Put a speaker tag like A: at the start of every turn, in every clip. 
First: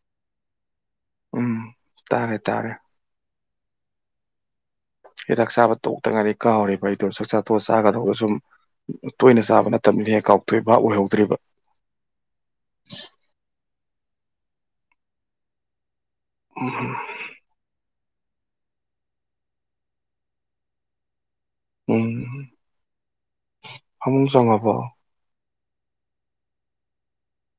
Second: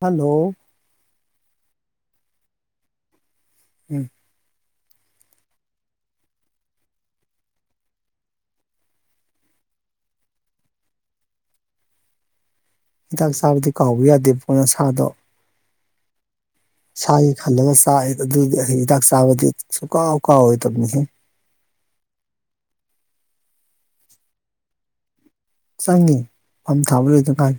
A: Hello
B: ꯎꯝ ꯇꯥꯔꯦ ꯇꯥꯔꯦ
A: ꯎꯝ
B: ꯍꯤꯗꯥꯛ ꯆꯥꯕ ꯇꯣꯛꯇ ꯉꯥꯏꯔꯤ ꯀꯥꯎꯔꯤꯕ ꯑꯩꯗꯣ ꯆꯛꯆꯥ ꯇꯣꯛꯑ ꯆꯥꯒꯗꯧꯕꯗ ꯁꯨꯝ ꯇꯣꯏꯅ ꯆꯥꯕ ꯅꯠꯇꯕꯅꯤ ꯍꯦꯛ ꯀꯥꯎꯇꯣꯛꯏꯕ ꯕꯥꯞ ꯑꯣꯏꯍꯧꯗ꯭ꯔꯤꯕ
A: ꯍꯤꯗꯥꯛ ꯆꯥꯕꯗꯤ ꯀꯥꯎꯕ ꯌꯥꯗꯦꯕꯣ ꯅꯁꯥꯗꯣ
B: ꯎꯝ
A: ꯁꯥꯒꯤ ꯈꯟꯂꯒ ꯆꯥꯏ ꯑꯗꯨꯗꯤ ꯍꯤꯗꯥꯛꯆꯕꯗꯤ ꯁꯨꯀꯥꯥꯎ ꯀꯥꯎꯔꯣꯏꯇꯕꯅꯤꯍꯦ
B: ꯎꯝ ꯐꯃꯨꯡ ꯆꯪꯉꯥꯕꯣ
A: ꯆꯪꯉꯤ ꯐꯝ ꯊꯥꯕ ꯂꯣꯢꯗꯥꯉꯥꯏ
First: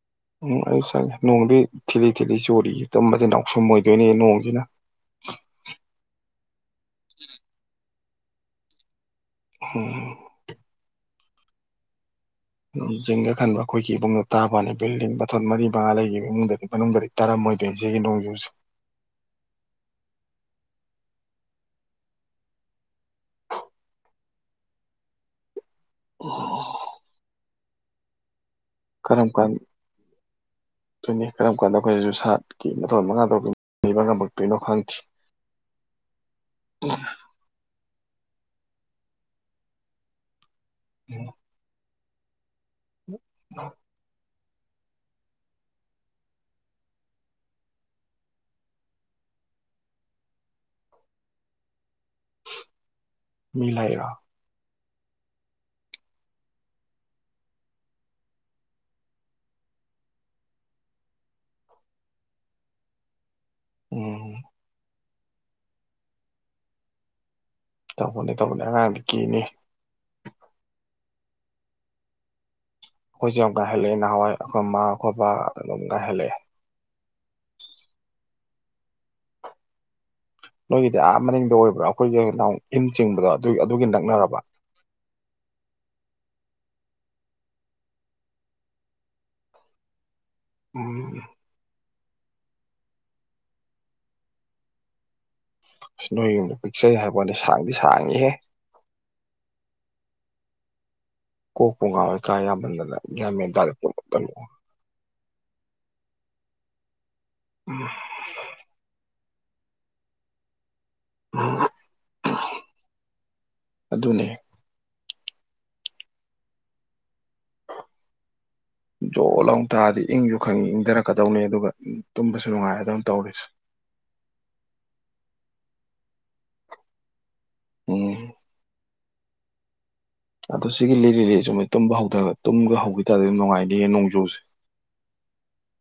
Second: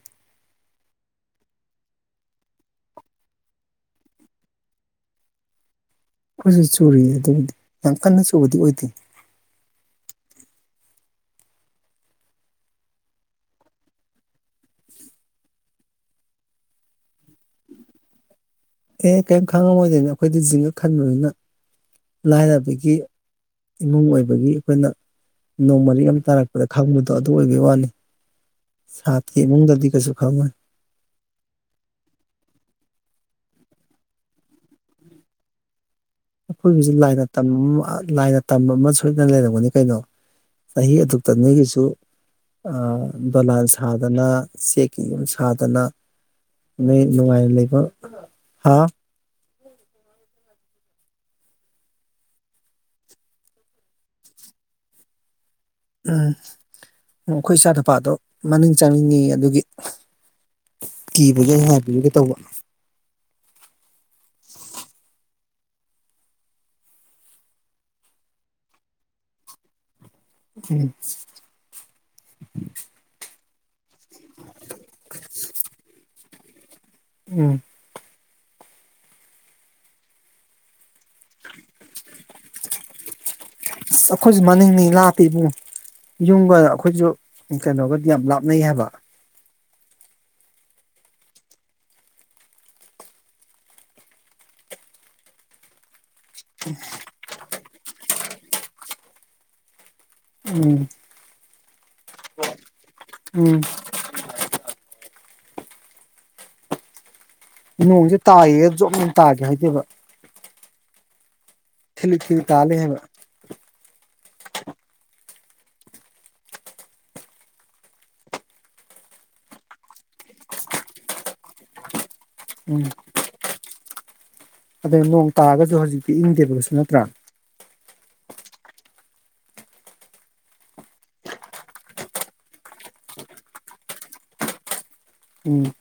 B: ꯎꯝ ꯑꯩ ꯆꯪꯉꯦ ꯅꯣꯡꯗꯤ ꯊꯤꯠꯂꯤ ꯊꯤꯠꯂꯤ ꯆꯨꯔꯤ ꯇꯨꯝꯕꯗꯤ ꯅꯥꯎꯁꯨꯝ ꯑꯣꯏꯗꯣꯏꯅꯦ ꯅꯣꯡꯁꯤꯅ
A: ꯑꯩꯈꯣꯏꯁꯨ ꯆꯨꯔꯤ ꯑꯗꯨꯕꯨꯗꯤ ꯀꯟꯅ ꯆꯨꯕꯗꯤ ꯑꯣꯏꯗꯦ
B: ꯎꯝ ꯖꯤꯡꯒ ꯈꯟꯕ ꯑꯩꯈꯣꯏꯒꯤ ꯏꯃꯨꯡꯗ ꯇꯥꯕꯅꯤ ꯕꯤꯜꯗꯤꯡ ꯃꯊꯣꯟ ꯃꯔꯤ ꯃꯉꯥ ꯂꯩꯈꯤꯕ ꯏꯃꯨꯡꯗꯗꯤ ꯃꯅꯨꯡꯗꯗꯤ ꯇꯥꯔꯝꯃꯣꯏꯗꯣꯏꯅꯤ ꯁꯤꯒꯤ ꯅꯣꯡꯖꯨꯁꯦ
A: ꯑꯦ ꯀꯔꯤꯝ ꯈꯪꯉꯝꯃꯣꯏꯗꯣꯏꯅꯤ ꯑꯩꯈꯣꯏꯗꯤ ꯖꯤꯡꯒ ꯈꯟꯕꯅꯤꯅ ꯂꯥꯏꯔꯕꯒꯤ ꯏꯃꯨꯡ ꯑꯣꯏꯕꯒꯤ ꯑꯩꯈꯣꯏꯅ ꯅꯣꯡꯃꯔꯤꯛ ꯑꯃ ꯇꯥꯔꯛꯄꯗ ꯈꯪꯕꯗꯣ ꯑꯗꯨ ꯑꯣꯏ ꯒꯤ ꯋꯥꯅꯤ
B: ꯀꯔꯝ
A: ꯁꯥꯇ꯭ꯔꯒꯤ
B: ꯀꯟ
A: ꯏꯃꯨꯡꯗꯗꯤ ꯀꯩꯁꯨ ꯈꯪꯉꯣꯏ
B: ꯗꯨꯅꯤ ꯀꯔꯝ ꯀꯥꯟꯗ ꯑꯩꯈꯣꯏꯁꯨ ꯁꯥꯠꯀꯤ ꯃꯊꯣꯜ ꯃꯉꯥ ꯇꯥꯔꯨꯛꯇ ꯂꯩꯕꯥ ꯉꯥꯃꯛ ꯇꯣꯏꯅꯣ ꯈꯪꯗꯦ
A: ꯑꯩꯈꯣꯏꯒꯤꯁꯨ ꯂꯥꯏꯅ ꯇꯝꯕ ꯃꯥ ꯂꯥꯏꯅ ꯇꯝꯕ ꯑꯃ ꯁꯣꯏꯗꯅ ꯂꯩꯔꯝꯒꯅꯤ ꯀꯩꯅꯣ ꯆꯍꯤ ꯑꯗꯨꯛꯇ ꯅꯣꯏꯒꯤꯁꯨ ꯑ ꯗꯣꯂꯥꯟ ꯁꯥꯗꯅ ꯆꯦꯛꯀꯤ ꯌꯨꯝ ꯁꯥꯗꯅ ꯅꯣꯏ ꯅꯨꯡꯉꯥꯏꯅ ꯂꯩꯕ ꯍꯥ
B: ꯃꯤꯂꯥꯛꯏꯔꯣ
A: ꯎꯝ ꯑꯩꯈꯣꯏ ꯏꯆꯥ ꯅꯨꯄꯥꯗꯣ ꯃꯅꯤꯡ ꯆꯪꯅꯤꯡꯉꯤ ꯑꯗꯨꯒꯤ ꯀꯤꯕꯒꯤ ꯉꯥꯏꯕꯤꯔꯨꯒꯦ ꯇꯧꯕ
B: ꯎꯝ ꯇꯧꯕꯅꯦ ꯇꯧꯕꯅꯦ ꯑꯉꯥꯡꯗꯤ ꯀꯤꯅꯤ
A: ꯎꯝ
B: ꯈꯣꯏꯖꯨ ꯉꯥꯏꯍꯜꯂꯛꯑꯦ ꯅꯍꯥꯟꯋꯥ ꯑꯩꯈꯣꯏ ꯃꯥ ꯑꯩꯈꯣꯏ ꯕꯥ ꯑꯗꯨꯝ ꯉꯥꯏꯍꯜꯂꯛꯑꯦ
A: ꯎꯝ
B: ꯅꯣꯏ ꯑ ꯃꯅꯤꯡꯗ ꯑꯣꯏꯕ꯭ꯔꯥ ꯑꯩꯈꯣꯏꯒꯤ ꯏꯟ ꯆꯤꯡꯕꯗꯣ ꯑꯗꯨ ꯑꯗꯨꯒ ꯅꯛꯅꯔꯕ
A: ꯏꯕꯨꯡ ꯌꯨꯝꯒ ꯑꯩꯈꯣꯏꯁꯨ ꯀꯩꯅꯣꯒꯗꯤ ꯌꯥꯝ ꯂꯥꯞꯅꯩ ꯍꯥꯏꯕ
B: ꯎꯝ ꯅꯣꯏ ꯌꯨꯝꯗ ꯄꯤꯛꯆꯩ ꯍꯥꯏꯕꯅꯦ ꯁꯥꯡꯗꯤ ꯁꯥꯡꯉꯤꯍꯦ
A: ꯎꯝ
B: ꯀꯣꯛꯄꯨ ꯉꯥꯎꯋꯦ ꯀꯥ ꯌꯥꯃꯟꯗꯅ ꯒ꯭ꯌꯥꯟ ꯃꯦꯟ
A: ꯎꯝ
B: ꯇꯥꯗꯦ
A: ꯅꯣꯡꯁꯦ ꯇꯥꯏꯌꯦ ꯇꯥꯒꯦ ꯍꯥꯏꯗꯦꯕ
B: [unintelligible]
A: ꯊꯤꯂꯤ ꯊꯤꯂꯤ ꯇꯥꯂ°ꯍꯩꯕ
B: ꯗꯨꯅꯦ ꯖꯣ ꯂꯥꯎ ꯇꯥꯥꯗꯤ ꯏꯪꯁꯨ ꯈꯪꯉꯤ ꯏꯪꯗꯔꯛꯀꯗꯧꯅꯦ ꯑꯗꯨꯒ ꯇꯨꯝꯕꯁꯨ ꯅꯨꯡꯉꯥꯏ
A: ꯎꯝ
B: ꯑꯗꯨꯝ ꯇꯧꯔꯤꯁꯦ
A: ꯑꯗꯩ ꯅꯣꯡ ꯇꯥꯔꯒꯁꯨ ꯍꯧꯖꯤꯛꯇꯤ ꯏꯪꯗꯦꯕ ꯀꯩꯁꯨ ꯅꯠꯇ꯭ꯔꯥ
B: ꯎꯝ ꯑꯗꯣ ꯁꯤꯒꯤ ꯂꯤꯔꯤꯂꯤꯔꯤ ꯁꯨꯝ ꯇꯨꯝꯕ ꯍꯧꯗ ꯇꯨꯝꯕꯒ ꯍꯧꯒꯤ ꯇꯥꯔꯗꯤ ꯅꯨꯡꯉꯥꯏꯅꯤꯌꯦ ꯅꯣꯡꯖꯨꯁꯦ
A: ꯎꯝ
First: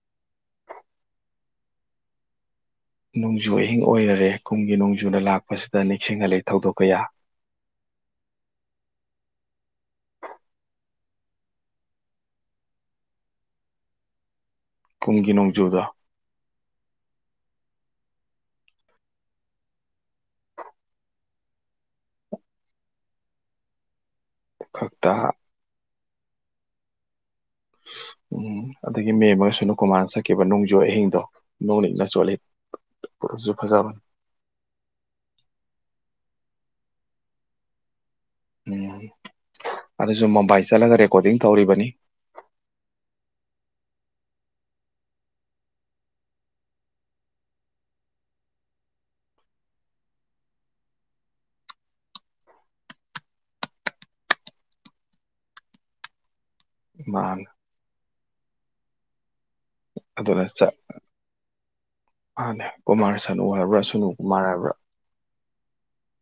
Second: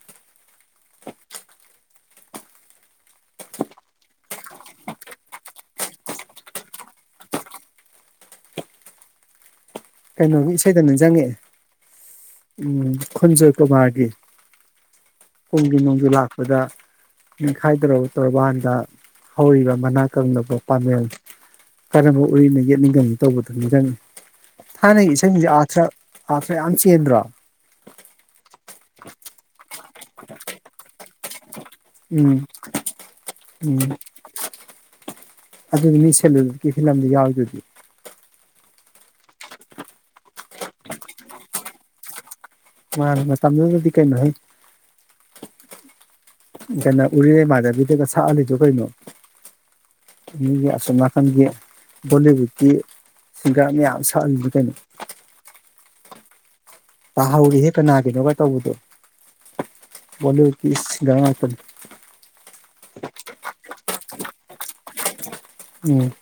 B: ꯅꯣꯡꯖꯨ ꯑꯍꯤꯡ ꯑꯣꯏꯔꯔꯦ ꯀꯨꯝꯒꯤ ꯅꯣꯡꯖꯨꯅ ꯂꯥꯛꯄꯁꯤꯗ ꯅꯤꯡꯁꯤꯡꯍꯜꯂꯤ ꯊꯧꯗꯣꯛ ꯀꯌꯥ꯫
A: ꯀꯩꯅꯣꯒꯤ ꯏꯁꯩꯗꯣ ꯅꯤꯖꯤꯡꯉꯛꯑꯦ ꯎꯝ ꯈꯨꯟꯖꯣꯏ ꯀꯨꯃꯥꯔꯒꯤ ꯀꯨꯝꯒꯤ ꯅꯣꯡꯒꯤꯨ ꯂꯥꯛꯄꯗ ꯅꯤꯡꯈꯥꯏꯗꯣꯔꯕ ꯇꯧꯔꯕꯟꯗ ꯍꯧꯔꯤꯕ ꯃꯅꯥ ꯀꯪꯅꯕ ꯄꯥꯃꯦꯟ ꯀꯔꯝꯕ ꯎꯔꯤꯅ ꯌꯦꯠꯅꯤꯡꯒꯅꯤ ꯇꯧꯕꯗꯨꯅꯤ ꯅꯤꯡꯖꯪꯉꯦ꯫ ꯊꯥꯏꯅ
B: ꯈꯛꯇ
A: ꯏꯁꯩ [unintelligible] ꯑꯔꯊ ꯑꯊ꯭ꯔ ꯌꯥꯝ ꯆ°ꯟꯗꯣꯔ
B: ꯎꯝ ꯑꯗꯨꯗꯒꯤ ꯃꯦꯝꯃ ꯁꯅꯨꯀꯨꯃꯅ ꯁꯛꯈꯤꯕ ꯅꯣꯡꯖꯨ ꯑꯍꯤꯡꯗꯣ꯫ ꯅꯣꯡꯂꯤꯛꯅ
A: ꯎꯝ
B: ꯆꯣꯠꯂꯤ ꯑꯗꯨꯁꯨ
A: ꯎꯝ
B: ꯐꯖꯕꯅꯤ
A: ꯑꯗꯨ ꯃꯤꯁꯂꯨꯟ ꯐꯤꯂꯝꯗ ꯌꯥꯎꯗꯨꯗꯤ
B: ꯎꯝ ꯑꯗꯨꯁꯨ ꯃꯣꯕꯥꯏ ꯆꯠꯂꯒ ꯔꯦꯀꯣꯔꯗꯤꯡ ꯇꯧꯔꯤꯕꯅꯤ꯫
A: ꯃꯥꯅ° ꯃꯇꯝꯗꯨꯗꯗꯤ ꯀꯩꯅꯣꯍꯦ ꯗꯅ ꯎꯔꯤꯔꯩꯃꯥꯙꯕꯤꯗꯒ ꯁꯛꯍꯜꯂꯤꯗꯨ ꯀꯩꯅꯣ ꯃꯤꯒꯤ ꯑꯁꯣꯝ ꯅꯥꯀꯟꯒꯤ ꯕꯣꯂꯤꯋꯨꯗꯀꯤ ꯁꯤꯡꯒꯥꯔ ꯃꯌꯥꯝ ꯁꯛꯍꯜꯂꯤꯅꯤ ꯀꯩꯅꯣ꯫
B: ꯃꯥꯅ
A: ꯄꯍꯧꯔ°ꯍ° ꯀꯥꯅꯒꯤꯅꯣ ꯇꯧꯕꯗꯣ
B: ꯑꯗꯨꯅ
A: ꯕꯣꯂꯤꯋꯨꯗꯀꯤ
B: ꯆꯠ
A: ꯁꯤꯡꯒꯥꯔ ꯉꯥꯛꯇꯅꯦ
B: ꯃꯥꯅꯦ ꯀꯨꯃꯥꯔ ꯁꯅꯨ ꯍꯥꯏꯕ꯭ꯔꯥ ꯁꯨꯅꯨ ꯀꯨꯃꯥꯔ ꯍꯥꯏꯕ꯭ꯔꯥ꯫
A: ꯎꯝ꯫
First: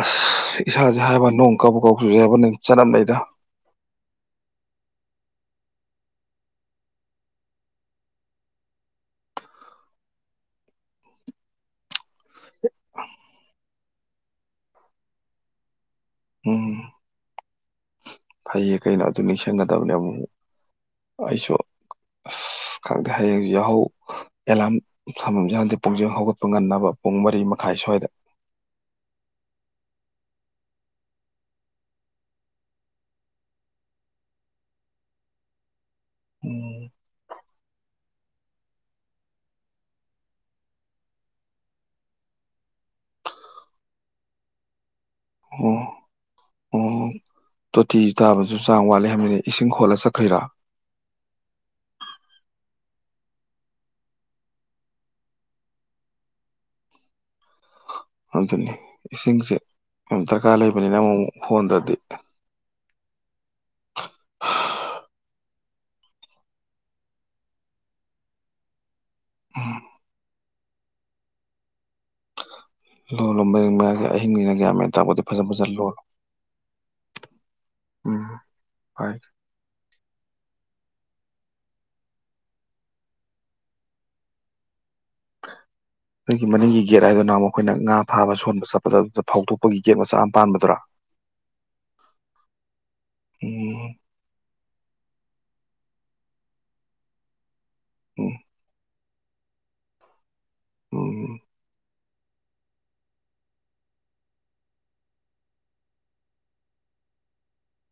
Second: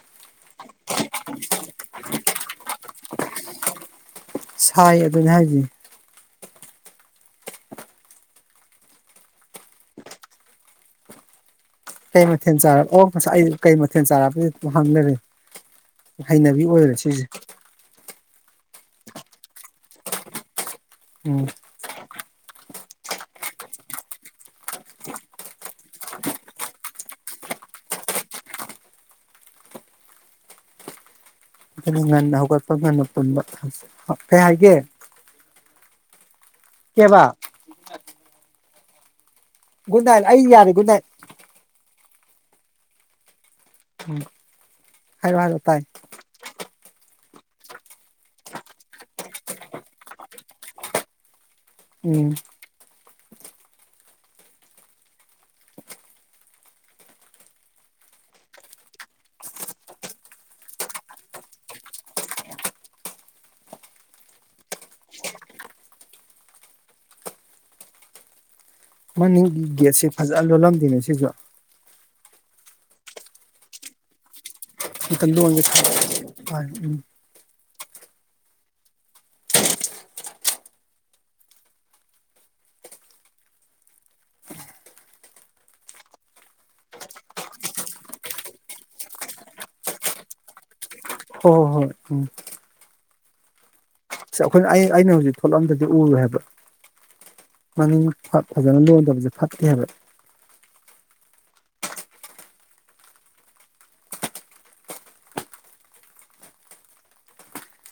B: ꯑꯁ ꯏꯁꯥꯁꯦ ꯍꯥꯏꯕ ꯅꯣꯡ ꯀꯕꯨꯛ ꯀꯕꯨꯛ ꯆꯨꯖꯩ ꯍꯥꯏꯕ ꯋꯅꯦ ꯆꯅꯞꯅꯩꯗ꯫
A: ꯁꯥꯏ ꯑꯗꯨꯅꯦ ꯍꯥꯏꯖꯦ꯫ ꯀꯩ ꯃꯊꯦꯜ ꯆꯥꯔ ꯑꯣ ꯉꯁꯥꯢ ꯀꯩ ꯃꯊꯦꯜ ꯆꯥꯔꯒꯦꯗ ꯍꯪꯂꯩꯔꯦ꯫ ꯍꯩꯅꯕꯤ
B: ꯎꯝ
A: ꯑꯣꯏꯔꯦ ꯁꯤꯁꯦ꯫
B: ꯐꯩꯌꯦ ꯀꯩꯅꯣ ꯑꯗꯨ ꯅꯤꯡꯁꯤꯡꯒꯗꯕꯅꯦ ꯑꯃꯨꯛꯃꯨꯛ꯫
A: ꯎꯝ
B: ꯑꯩꯁꯨ꯫ ꯑꯁ ꯈꯪꯗꯦ ꯍꯌꯦꯡꯁꯦ ꯌꯥꯍꯧ ꯑꯦꯂꯥꯔꯝ ꯊꯝꯃꯝꯁꯤꯔꯈꯪꯗꯦ ꯄꯨꯡꯁꯦ ꯍꯧꯒꯠꯄ ꯉꯟꯅꯕ ꯄꯨꯡ ꯃꯔꯤ ꯃꯈꯥꯏ ꯁ꯭ꯋꯥꯏꯗ꯫
A: ꯑꯗꯨ ꯉꯟꯅ ꯍꯧꯒꯠꯄ ꯉꯟꯅ ꯄꯨꯟꯕ ꯀꯩ ꯍꯥꯏꯒꯦ꯫ ꯀꯩꯕꯥ꯫ ꯨꯒꯨꯗ ꯅꯥꯏꯠ ꯑꯩ ꯌꯥꯔꯦ ꯒꯨꯗ ꯅꯥꯏꯠ꯫ ꯎꯝ ꯍꯥꯏꯔꯣ ꯍꯥꯢꯔꯣ
B: ꯑꯣ
A: ꯇꯥꯏ꯫
B: ꯑꯣ ꯇꯣꯇꯤ ꯇꯥꯕꯁꯨ ꯆꯥꯡ ꯋꯥꯠꯂꯤ ꯍꯥꯏꯕꯅꯤ ꯏꯁꯤꯡ ꯍꯣꯜꯂ ꯆꯠꯈ꯭ꯔꯤꯔꯥ꯫
A: ꯎꯝ꯫
B: ꯑꯗꯨꯅꯤ ꯏꯁꯤꯡꯁꯦ ꯌꯥꯝ ꯗꯔꯀꯥꯔ ꯂꯩꯕꯅꯤꯅ ꯑꯃꯨꯃꯨꯛ ꯍꯣꯟꯗꯗꯤ꯫
A: ꯃꯥꯅꯤ ꯕꯤꯑꯦꯁꯦ ꯐꯖ꯫ [unintelligible] ꯅꯪꯒꯤꯅꯦ ꯁꯤꯁꯨ꯫
B: ꯂꯨ ꯂꯣꯡꯕ ꯃꯌꯥꯒꯤ ꯑꯍꯤꯡꯅꯤꯅ ꯌꯥꯃꯦ
A: ꯀ ꯋꯥꯦ ꯎꯝ
B: ꯎꯝ ꯐꯣꯏ ꯑꯗꯨꯒꯤ ꯃꯅꯤꯡꯒꯤ ꯒꯦꯠ ꯍꯥꯏꯗꯨꯅ ꯃꯈꯣꯏꯅ ꯉꯥ ꯊꯥꯕ ꯁꯣꯟꯕ ꯆꯠꯄꯗ ꯑꯗꯨꯗ ꯐꯥꯎꯗꯣꯛꯄꯒꯤ ꯒꯦꯠ ꯃꯆꯥ ꯑꯃ ꯄꯥꯟꯕꯗꯨ꯭ꯔꯥ
A: ꯍꯣꯏ ꯍꯣꯏ ꯍꯣꯏ ꯎꯝ
B: ꯎꯝ
A: ꯑꯩꯈꯣꯏꯅ ꯑꯩ ꯑꯩꯅ ꯍꯧꯖꯤꯛ ꯊꯣꯛꯂꯛꯑꯗꯗꯤ ꯎꯔꯨ ꯍꯥꯏꯕ ꯃ
B: ꯎꯝ
A: ꯐꯖꯅ ꯂ ꯁ ꯐꯠꯀꯦ ꯍꯥꯏꯔ
B: ꯑꯣꯝ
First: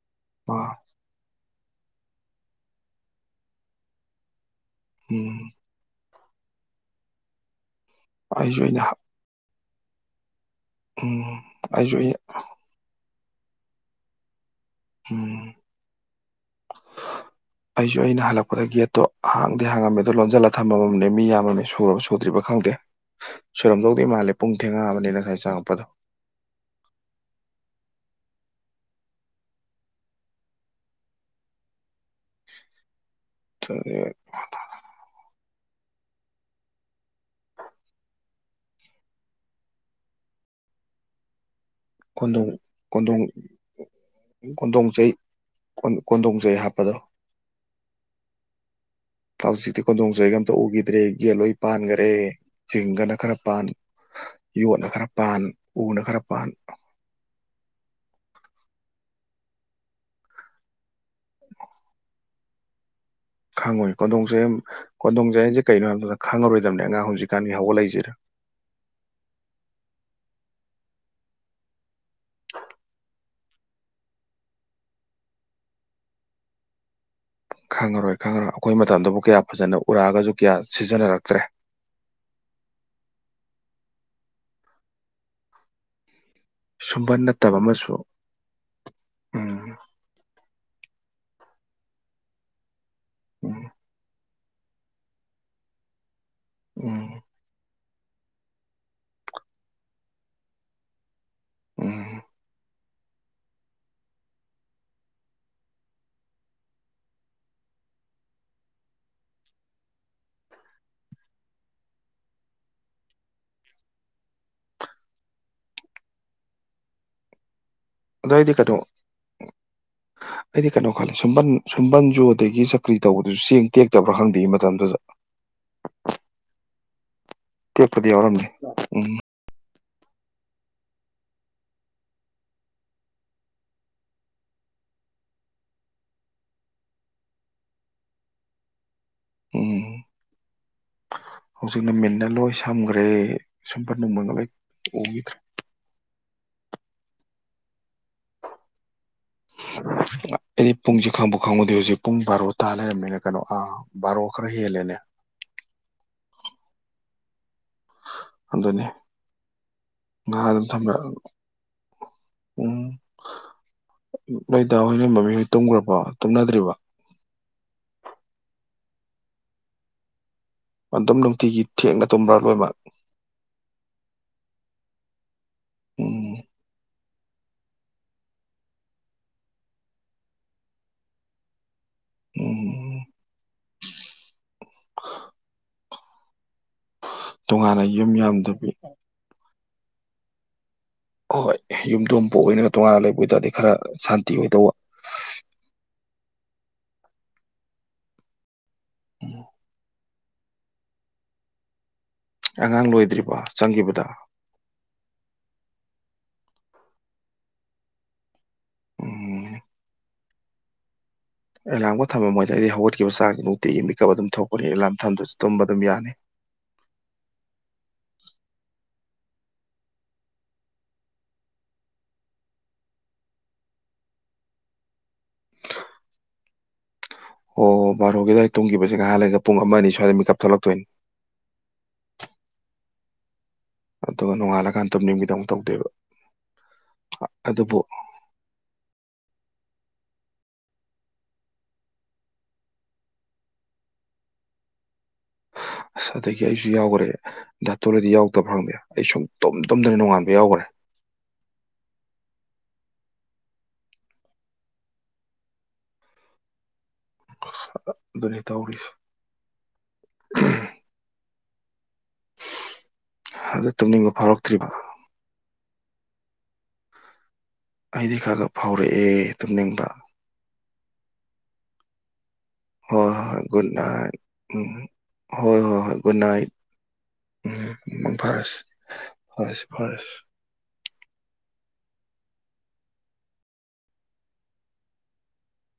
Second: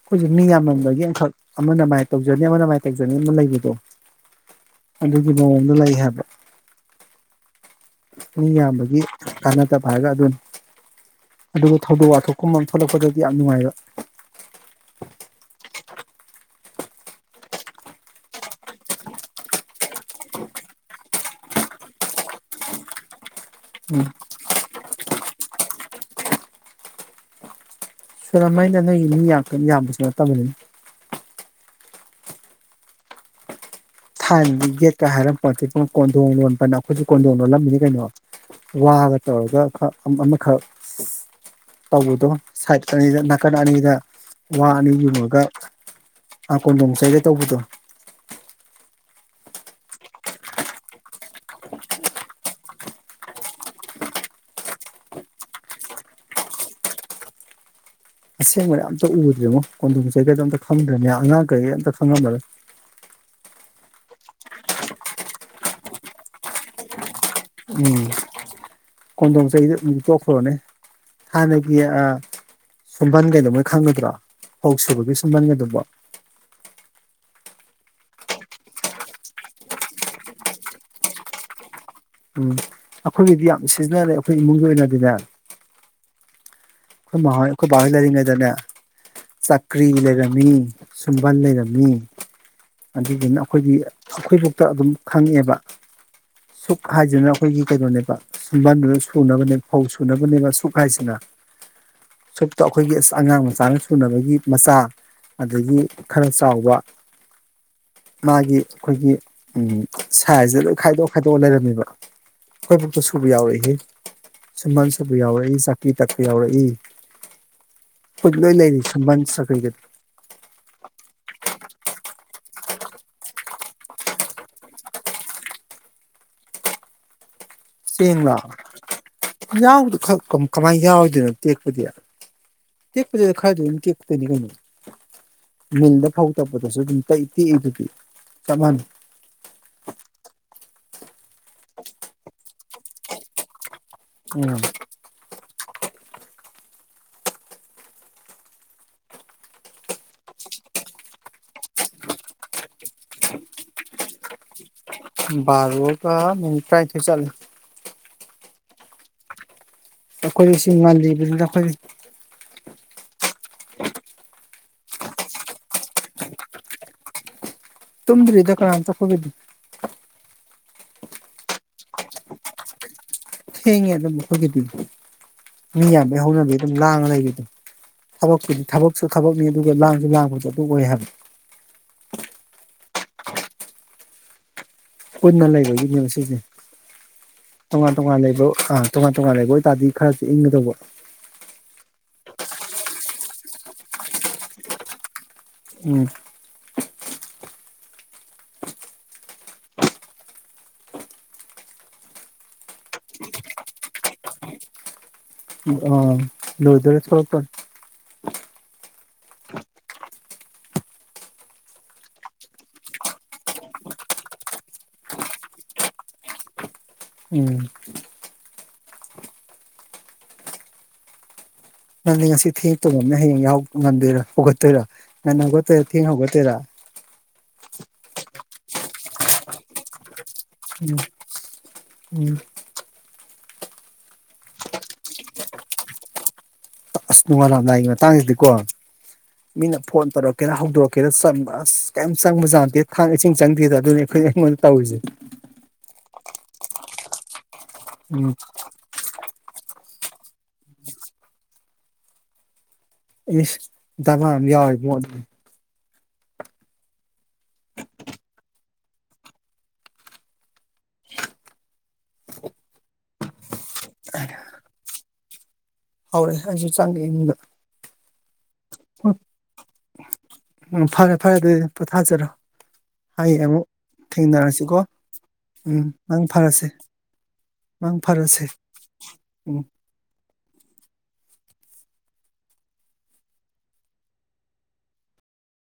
A: ꯍꯧꯈꯖꯤꯛ ꯃꯤ
B: ꯑꯥ
A: ꯌꯥꯝꯃꯒꯤ ꯑꯃꯈꯛ ꯑꯃꯅ ꯃꯥꯏꯅ ꯇꯧꯖꯅꯤ ꯑꯃꯅ ꯃꯥꯏꯅ ꯇꯧꯖꯅꯤ ꯑꯃ ꯂꯩꯕꯗꯣ ꯑꯗꯨꯒꯤ
B: ꯎꯝ
A: ꯃꯑꯣꯡꯗ ꯂꯩ ꯍꯥꯏꯕ ꯃꯤ
B: ꯑꯩꯁꯨ ꯑꯩꯅ
A: ꯌꯥꯕꯒꯤ ꯀꯥꯅꯥ ꯆ ꯄꯥꯏꯒ ꯑ ꯑꯗꯨꯅ
B: ꯎꯝ
A: ꯑꯗꯨꯒ
B: ꯑꯩꯁꯨ
A: ꯊꯧꯗꯣꯛ
B: ꯑꯩ
A: ꯋꯥꯊꯣꯛꯀꯨꯝ ꯊꯣꯛꯂꯛꯄꯗ ꯌꯥꯝ ꯅꯨꯡꯉꯥꯏꯕ
B: ꯎꯝ ꯑꯩꯁꯨ ꯑꯩꯅ ꯍꯜꯂꯛꯄꯗ ꯒꯦꯠꯇꯣ ꯍꯥꯡꯗꯦ ꯍꯥꯡꯉꯝꯃꯦꯗꯣ ꯂꯣꯟꯁꯤꯜꯂꯒ ꯊꯝꯕꯃꯝꯅꯦ ꯃꯤ ꯌꯥꯝꯃꯝꯅꯦ ꯁꯨꯔꯕ ꯁꯨꯗ꯭ꯔꯤꯕ ꯈꯪꯗꯦ ꯁꯣꯏꯨꯔꯝꯗꯧꯗꯦ
A: ꯎꯝ
B: ꯃꯥꯜꯂꯦ ꯄꯨꯡ ꯊꯦꯡꯉꯛꯑꯕꯅꯤꯅ ꯉꯁꯥꯏ ꯆꯪꯉꯛꯄꯗꯣ
A: ꯁꯅꯃꯩꯅ ꯅꯣꯏꯒꯤ ꯃꯤ ꯌꯥꯝꯕꯁꯨ ꯅꯠꯇꯕꯅꯤꯅ
B: ꯊ
A: ꯊꯥꯏꯅꯒꯤ ꯌꯦꯛꯀ ꯍꯥꯏꯔꯄ ꯀꯣꯟꯊꯣꯡ ꯂꯣꯟꯕꯅ ꯑꯩꯈꯣꯏꯁꯨ ꯀꯣꯟꯗꯣꯡ ꯂꯣꯜꯂꯝꯃꯤꯅꯤ ꯀꯩꯅꯣ ꯋꯥꯒ ꯇꯧꯔꯒ ꯑꯃꯈꯛ ꯇꯧꯕꯗꯣ
B: ꯀꯣꯟꯗꯣꯡ
A: ꯁꯥꯏꯠ ꯑꯅꯤꯗ
B: ꯀꯣꯟꯗꯣꯡ
A: ꯅꯥꯀꯟ ꯑꯅꯤꯗ ꯋꯥ
B: ꯀꯣꯟꯗꯣꯡ
A: ꯑꯅꯤ
B: ꯆꯩ
A: ꯌꯨꯝꯉꯒ
B: ꯀꯣꯟꯗꯣꯡ ꯆꯩ
A: ꯀꯣꯟꯗꯣꯝ
B: ꯍꯥꯞꯄꯗꯣ
A: ꯆꯩꯗ ꯇꯧꯕꯗꯣ
B: ꯍꯧꯖꯤꯛꯇꯤ ꯀꯣꯟꯗꯣꯡꯁ ꯑꯩꯒ ꯑꯝꯇ ꯎꯈꯤꯗ꯭ꯔꯦ ꯌꯦꯟꯂꯣꯏ ꯄꯥꯟꯈꯔꯦ ꯆꯤꯡꯒꯅ ꯈꯔ ꯄꯥꯟ ꯌꯣꯠꯅ ꯈꯔ ꯄꯥꯟ ꯎꯅ ꯈꯔ ꯄꯥꯟ
A: ꯑꯁꯦꯡꯕꯅ ꯑꯝꯇ ꯎꯗꯦꯃꯣ ꯀꯣꯟꯗꯣꯡ ꯆꯩꯩꯒꯗꯣꯝ ꯈꯪꯗ ꯥꯡꯉꯥꯡ ꯀꯩ ꯑꯟ ꯁꯉꯅ ꯃꯦ
B: ꯈꯪꯉꯣꯏ ꯀꯗꯣꯡꯁꯦ ꯀꯗꯣꯡꯁꯦ ꯑꯩꯁꯦ ꯀꯩꯅꯣ ꯍꯥꯏꯕ ꯃꯇꯝꯗ ꯈꯪꯉꯔꯣꯏꯗꯕꯅꯦ ꯑꯉꯥꯡ ꯍꯧꯖꯤꯛꯀꯥꯟꯒꯤ ꯍꯧꯒ
A: ꯎꯝ
B: ꯂꯩꯁꯤꯔ
A: ꯀꯣꯟꯗꯣꯡ ꯆꯍꯤꯗ ꯑꯗꯨ ꯇꯣꯛꯈ꯭ꯔꯣꯅꯦ ꯍꯥꯟꯅꯒꯤ ꯁꯨꯝꯕꯟꯒꯩꯗ ꯃꯣꯏ ꯈꯪꯒꯗ꯭ꯔꯣ ꯐꯧ ꯁꯨꯕꯒꯤ ꯁꯨꯝꯕꯟꯒꯩꯗꯕ
B: ꯈꯪꯉꯔꯣꯏ ꯈꯪꯉꯔꯣꯏ ꯑꯩꯈꯣꯏ ꯃꯇꯝꯗꯨꯕꯨ ꯀꯌꯥ ꯐꯖꯅ ꯎꯔꯛꯑꯒꯁꯨ ꯀꯌꯥ ꯁꯤꯖꯤꯟꯅꯔꯛꯇ꯭ꯔꯦ
A: ꯎꯝ ꯑꯩꯈꯣꯏꯒꯤꯗꯤ ꯌꯥꯝ ꯁꯤꯖꯤꯟꯅꯔꯦ ꯑꯩꯈꯣꯏ ꯏꯃꯨꯡꯒꯤ ꯑꯣꯏꯅꯗꯤꯅꯦ
B: ꯁꯨꯝꯕꯟ
A: ꯑꯩꯈꯣꯏ
B: ꯅꯠꯇꯕ
A: ꯑꯩꯈꯣꯏ ꯕꯥꯩ
B: ꯑꯃꯁꯨ
A: ꯂꯩꯔꯤꯉꯩꯗꯅꯦ
B: ꯎꯝ
A: ꯆꯀ꯭ꯔꯤ ꯂꯩꯔꯝꯃꯤ ꯁꯨꯝꯕꯥꯜ ꯂꯩꯔꯝꯃꯤ ꯑꯗꯨꯗꯨꯅ
B: ꯎꯝ
A: ꯑꯩꯈꯣꯏꯒꯤ ꯑꯩꯈꯣꯏꯕꯨ ꯇ ꯑꯗꯨꯝ ꯈꯪꯉꯦꯕ ꯁꯨꯛ
B: ꯎꯝ
A: ꯍꯥꯏꯁꯤꯅ ꯑꯩꯈꯣꯏꯒꯤ ꯀꯩꯅꯣꯅꯦ ꯁꯨꯝꯕꯥꯟꯗꯨꯗ ꯁꯨꯅꯕꯅꯦ ꯐꯧ ꯁꯨꯅꯕꯅꯦꯕ ꯑ ꯁꯨꯛ ꯍꯥꯏꯁꯤꯅ
B: ꯎꯝ
A: ꯁꯨꯞꯇ ꯑꯩꯈꯣꯏꯒꯤ ꯑ ꯑꯉꯥꯡ ꯃꯆꯥꯅ ꯁꯨꯅꯕꯒꯤ ꯃꯆꯥ ꯑꯗꯒꯤ ꯈꯔ ꯆꯥꯎꯕ ꯃꯥꯒꯤ ꯑꯩꯈꯣꯏꯒꯤ ꯁꯥꯏꯖꯇ ꯂꯣꯏ ꯈꯥꯏꯗꯣꯛꯑ ꯈꯥꯏꯗꯣꯛꯑ ꯂꯩꯔꯝꯃꯦꯕ ꯑꯩꯈꯣꯏꯐꯥꯎꯇ ꯁꯨꯕ ꯌꯥꯎꯔꯛꯏ ꯁꯨꯝꯕꯟ ꯁꯨꯕ ꯌꯥꯎꯔꯛꯏ ꯆꯥꯛꯄꯤ ꯇꯛ ꯌꯥꯎꯔꯛꯏ
B: ꯑꯗꯣ
A: ꯀꯨꯠ ꯂ
B: ꯑꯩꯗꯤ ꯀꯩꯅꯣ
A: ꯂꯅꯤꯁꯤ ꯃꯅꯤ ꯁꯀꯒ
B: ꯈꯂꯦ ꯁꯨꯝꯕꯟ ꯁꯨꯝꯕꯟꯁꯨ ꯑꯗꯒꯤ ꯆꯀ꯭ꯔꯤ ꯇꯧꯕꯗꯨꯁꯨ ꯆꯦꯡ ꯇꯦꯛꯇꯕ꯭ꯔꯥ ꯈꯪꯗꯦ ꯃꯇꯝꯗꯨꯗ ꯀꯦꯄꯗꯤ
A: ꯆꯦꯡꯂꯣ
B: ꯑꯣꯏꯎꯔꯝꯅꯦ ꯎꯝ
A: ꯌꯥꯎꯗ ꯀꯃꯥꯏꯅ ꯌꯥꯎꯔꯤꯗꯣꯏꯅꯣ ꯇꯦꯛꯄꯗꯤ ꯇꯦꯛꯄꯗꯨꯗ ꯈꯔꯗꯤ ꯑꯗꯨꯝ ꯇꯦꯛꯇꯣꯏꯅꯤ ꯀꯩꯅꯣ ꯃꯤꯜꯗ ꯐꯧ ꯇꯛꯄꯗꯁꯨ ꯑꯗꯨꯝ ꯇꯏ ꯇꯦꯛꯏꯗꯨꯗꯤ ꯆꯞ ꯃꯥꯟꯅꯩ
B: ꯍꯧꯖꯤꯛ ꯅ ꯃꯤꯟꯅ ꯂꯣꯏ ꯁꯝꯈ꯭ꯔꯦ ꯁꯝꯄꯔ ꯅꯨ ꯃꯉꯂꯣꯏ
A: ꯎꯝ
B: ꯑꯣꯕꯤ ꯊ꯭ꯔ ꯑꯩꯗꯤ ꯄꯨꯡꯁꯦ ꯈꯪꯕꯨ ꯈꯪꯉꯨꯗꯦ ꯍꯧꯖꯤꯛ ꯄꯨꯡ ꯕꯥꯔꯣ ꯇꯥ ꯂꯩꯔꯝꯅꯤꯅ ꯀꯩꯅꯣ ꯑꯥ ꯕꯥꯔꯣ ꯈꯔ ꯍꯦꯜꯂꯦꯅꯦ
A: ꯔꯣꯒ ꯃꯤ ꯄ꯭ꯔꯥꯏ ꯊ ꯆꯂ
B: ꯑꯗꯨꯅꯤ ꯉꯍꯥ ꯑꯗꯨꯝ
A: ꯑꯩꯈꯣꯏꯗꯤꯁꯤ
B: ꯊꯝꯅ
A: ꯉꯜꯂꯤꯕꯅꯤꯅ ꯑꯩꯈꯣꯏ
B: ꯎꯝ ꯅꯣꯏꯗ ꯍꯣꯏꯅ ꯃꯃꯤꯍꯣꯏ ꯇꯨꯝꯈ꯭ꯔꯕꯣ ꯇꯨꯝꯅꯗ꯭ꯔꯤꯕ
A: ꯇꯨꯝꯗ꯭ꯔꯤ ꯗ ꯀꯅꯥ ꯑ ꯇꯣꯗꯔꯤ
B: ꯃꯗꯨꯝ ꯅꯨꯡꯇꯤꯒꯤ ꯊꯦꯡꯅ ꯇꯨꯝꯕ꯭ꯔꯥ ꯂꯣꯏꯅꯃꯛ
A: ꯊꯦꯡꯉꯦ ꯑꯗꯨꯝ ꯑꯩꯈꯣꯏꯒꯤꯗꯤ ꯃꯤ ꯌꯥꯝꯕꯩ
B: ꯎꯝ
A: ꯍꯧꯅꯕꯤ ꯑꯗꯨꯝ ꯂꯥꯡꯉ ꯂꯩꯔꯤ ꯑꯗꯨꯝ ꯊꯕꯛꯨꯗꯤ ꯊꯕꯛꯁꯨ ꯊꯕꯛꯅꯤ ꯑꯗꯨꯒ ꯂꯥꯡꯁꯨ ꯂꯥꯡꯕꯁꯨ ꯑꯗꯨꯝ ꯑꯣꯏ ꯍꯥꯏꯕꯅꯤ
B: ꯎꯝ
A: ꯎ
B: ꯇꯣꯉꯥꯟꯅ
A: ꯇꯨꯡꯉꯥꯟ
B: ꯌꯨꯝ
A: ꯇꯣꯉꯥ ꯂꯩꯕꯣ
B: ꯌꯥꯝꯗꯕꯤ
A: ꯑ ꯇꯨꯡꯉ ꯇꯣꯉꯥ ꯂꯩꯕ ꯆꯥꯗꯤ ꯈꯔꯁꯨ ꯏꯪꯒꯗꯧꯕ
B: ꯍꯣꯏ ꯌꯨꯝꯊꯣꯡ ꯄꯣꯛ ꯑꯣꯏꯅꯅꯤ ꯇꯣꯉꯥꯟꯅ ꯂꯩꯕ ꯑꯣꯏ ꯇꯔꯗꯤ ꯈꯔ ꯁꯥꯟꯇꯤ ꯑꯣꯏꯗꯧꯕ
A: ꯎ
B: ꯍꯜꯂꯣ ꯑꯉꯥꯡ ꯂꯣꯏꯗ꯭ꯔꯤꯕ ꯆꯪꯈꯤꯕꯗ
A: ꯑ ꯂꯣꯏꯗꯔ ꯁꯄ
B: ꯎꯝ ꯑꯦꯂꯥꯔꯝꯕꯨ ꯊꯝꯃꯝꯃꯣꯏꯗ ꯑꯩꯗꯤ ꯍꯧꯒꯠꯈꯤꯕ ꯆꯥꯒꯤ ꯅꯨꯡꯇꯤꯒꯤ ꯃꯤꯀꯞ ꯑꯗꯨꯝ ꯊꯣꯛꯄꯅꯤ ꯑꯦꯂꯥꯔꯝ ꯊꯝꯗꯨꯁꯨ ꯇꯨꯝꯕ ꯑꯗꯨꯝ ꯌꯥꯅꯤ
A: ꯎꯝ ꯅꯪꯗꯤ ꯉꯁꯤ ꯊꯦꯡꯛꯇꯧꯕ ꯑꯃꯅ ꯍꯌꯦꯡ ꯉꯟꯗꯣꯏꯔꯥ ꯍꯧꯒꯠꯇꯣꯏꯔ ꯉꯟꯅ ꯍꯧꯒꯠꯇꯣꯏꯔꯥ ꯊꯦꯡ ꯍꯧꯒꯠꯇꯣꯏꯔꯥ
B: ꯑꯣ ꯕꯥꯔꯣꯒꯤ ꯑꯗꯨꯋꯥꯏ ꯇꯣꯡꯈꯤꯕꯁꯦ ꯅꯍꯥꯟ ꯂꯩꯒ ꯄꯨꯡ ꯑꯃꯅꯤ ꯁ꯭ꯋꯥꯏꯗ ꯊꯣꯛꯂꯛꯇꯣꯏꯅꯤ
A: ꯎꯝ ꯎꯝ
B: ꯑꯗꯨꯒ ꯅꯣꯡꯉꯥꯜꯂꯀꯥꯟꯗ ꯇꯨꯝꯅꯤꯡꯒꯤꯗ ꯑꯃꯨꯛ ꯇꯧꯗꯦꯕ
A: ꯑꯁ ꯅꯣꯡꯉꯥꯏꯜꯂꯥꯗꯥꯏꯒꯤ ꯃꯇꯥꯡꯁꯤꯗꯤꯀꯣ ꯃꯤꯅ ꯐꯣꯟ ꯇꯧꯔꯛꯀꯦꯔꯥ ꯍꯧꯗꯣꯔꯛꯀꯦꯔꯥ ꯆꯪꯕ ꯑꯁ ꯀꯩꯝ ꯆꯪꯕ ꯌꯥꯥꯟꯗꯦ ꯊꯥꯡ ꯏꯁꯤꯡ ꯆꯪꯗꯦꯗ ꯑꯗꯨꯅꯤ ꯑꯩꯈꯣꯏꯅ ꯑꯩꯉꯣꯟꯗ ꯇꯧꯔꯤꯁꯦ
B: ꯑꯁ ꯑꯗꯒꯤ ꯑꯩꯁꯨ ꯌꯥꯎꯈ꯭ꯔꯦ ꯙꯥꯛꯇꯣꯔꯗꯤ
A: ꯎꯝ
B: ꯌꯥꯎꯗꯕ ꯈꯪꯗꯦ ꯑꯩ ꯑ ꯁꯨꯝ ꯇꯣꯝ ꯇꯣꯝꯗꯅ ꯅꯣꯡꯉꯥꯟꯕ ꯌꯥꯎꯈ꯭ꯔꯦ
A: ꯏꯁ ꯕ ꯌꯥꯏ
B: ꯑꯗꯨꯅꯤ ꯇꯧꯔꯤꯁꯦ ꯑꯗꯨꯗ ꯇꯨꯝꯅꯤꯡ ꯐꯔꯛ ꯇ꯭ꯔꯤꯔꯤꯕ
A: ꯍꯧꯔꯦ ꯑꯩꯁꯨ ꯆꯪꯉꯦ ꯌꯨꯝꯗ
B: ꯍꯥꯏꯗꯤ ꯈꯔ ꯈ ꯐꯥꯎꯔꯛꯑꯦ ꯇꯨꯝꯅꯤꯡꯕ
A: ꯎꯝ ꯐꯔꯦ ꯐꯔꯦ ꯑꯗꯨꯗꯤ ꯄꯣꯊꯥꯖꯔꯣ
B: ꯍꯣꯏ ꯍꯣꯏ
A: ꯍꯌꯦꯡ
B: ꯍꯣꯏ
A: ꯑꯃꯨꯛ
B: ꯒꯨꯗ ꯅꯥꯏꯠ ꯎꯝ
A: ꯊꯦꯡꯅꯔꯁꯤꯀꯣ
B: ꯍꯣꯏ ꯍꯣꯏ
A: ꯎꯝ
B: ꯍꯣꯏ ꯒꯨꯗ
A: ꯃꯪ
B: ꯅꯥꯏꯠ
A: ꯐꯔꯁꯦ
B: ꯎꯝ ꯃꯡ ꯐꯔꯁꯦ ꯃꯪ
A: ꯎꯝ
B: ꯐꯔꯁꯦ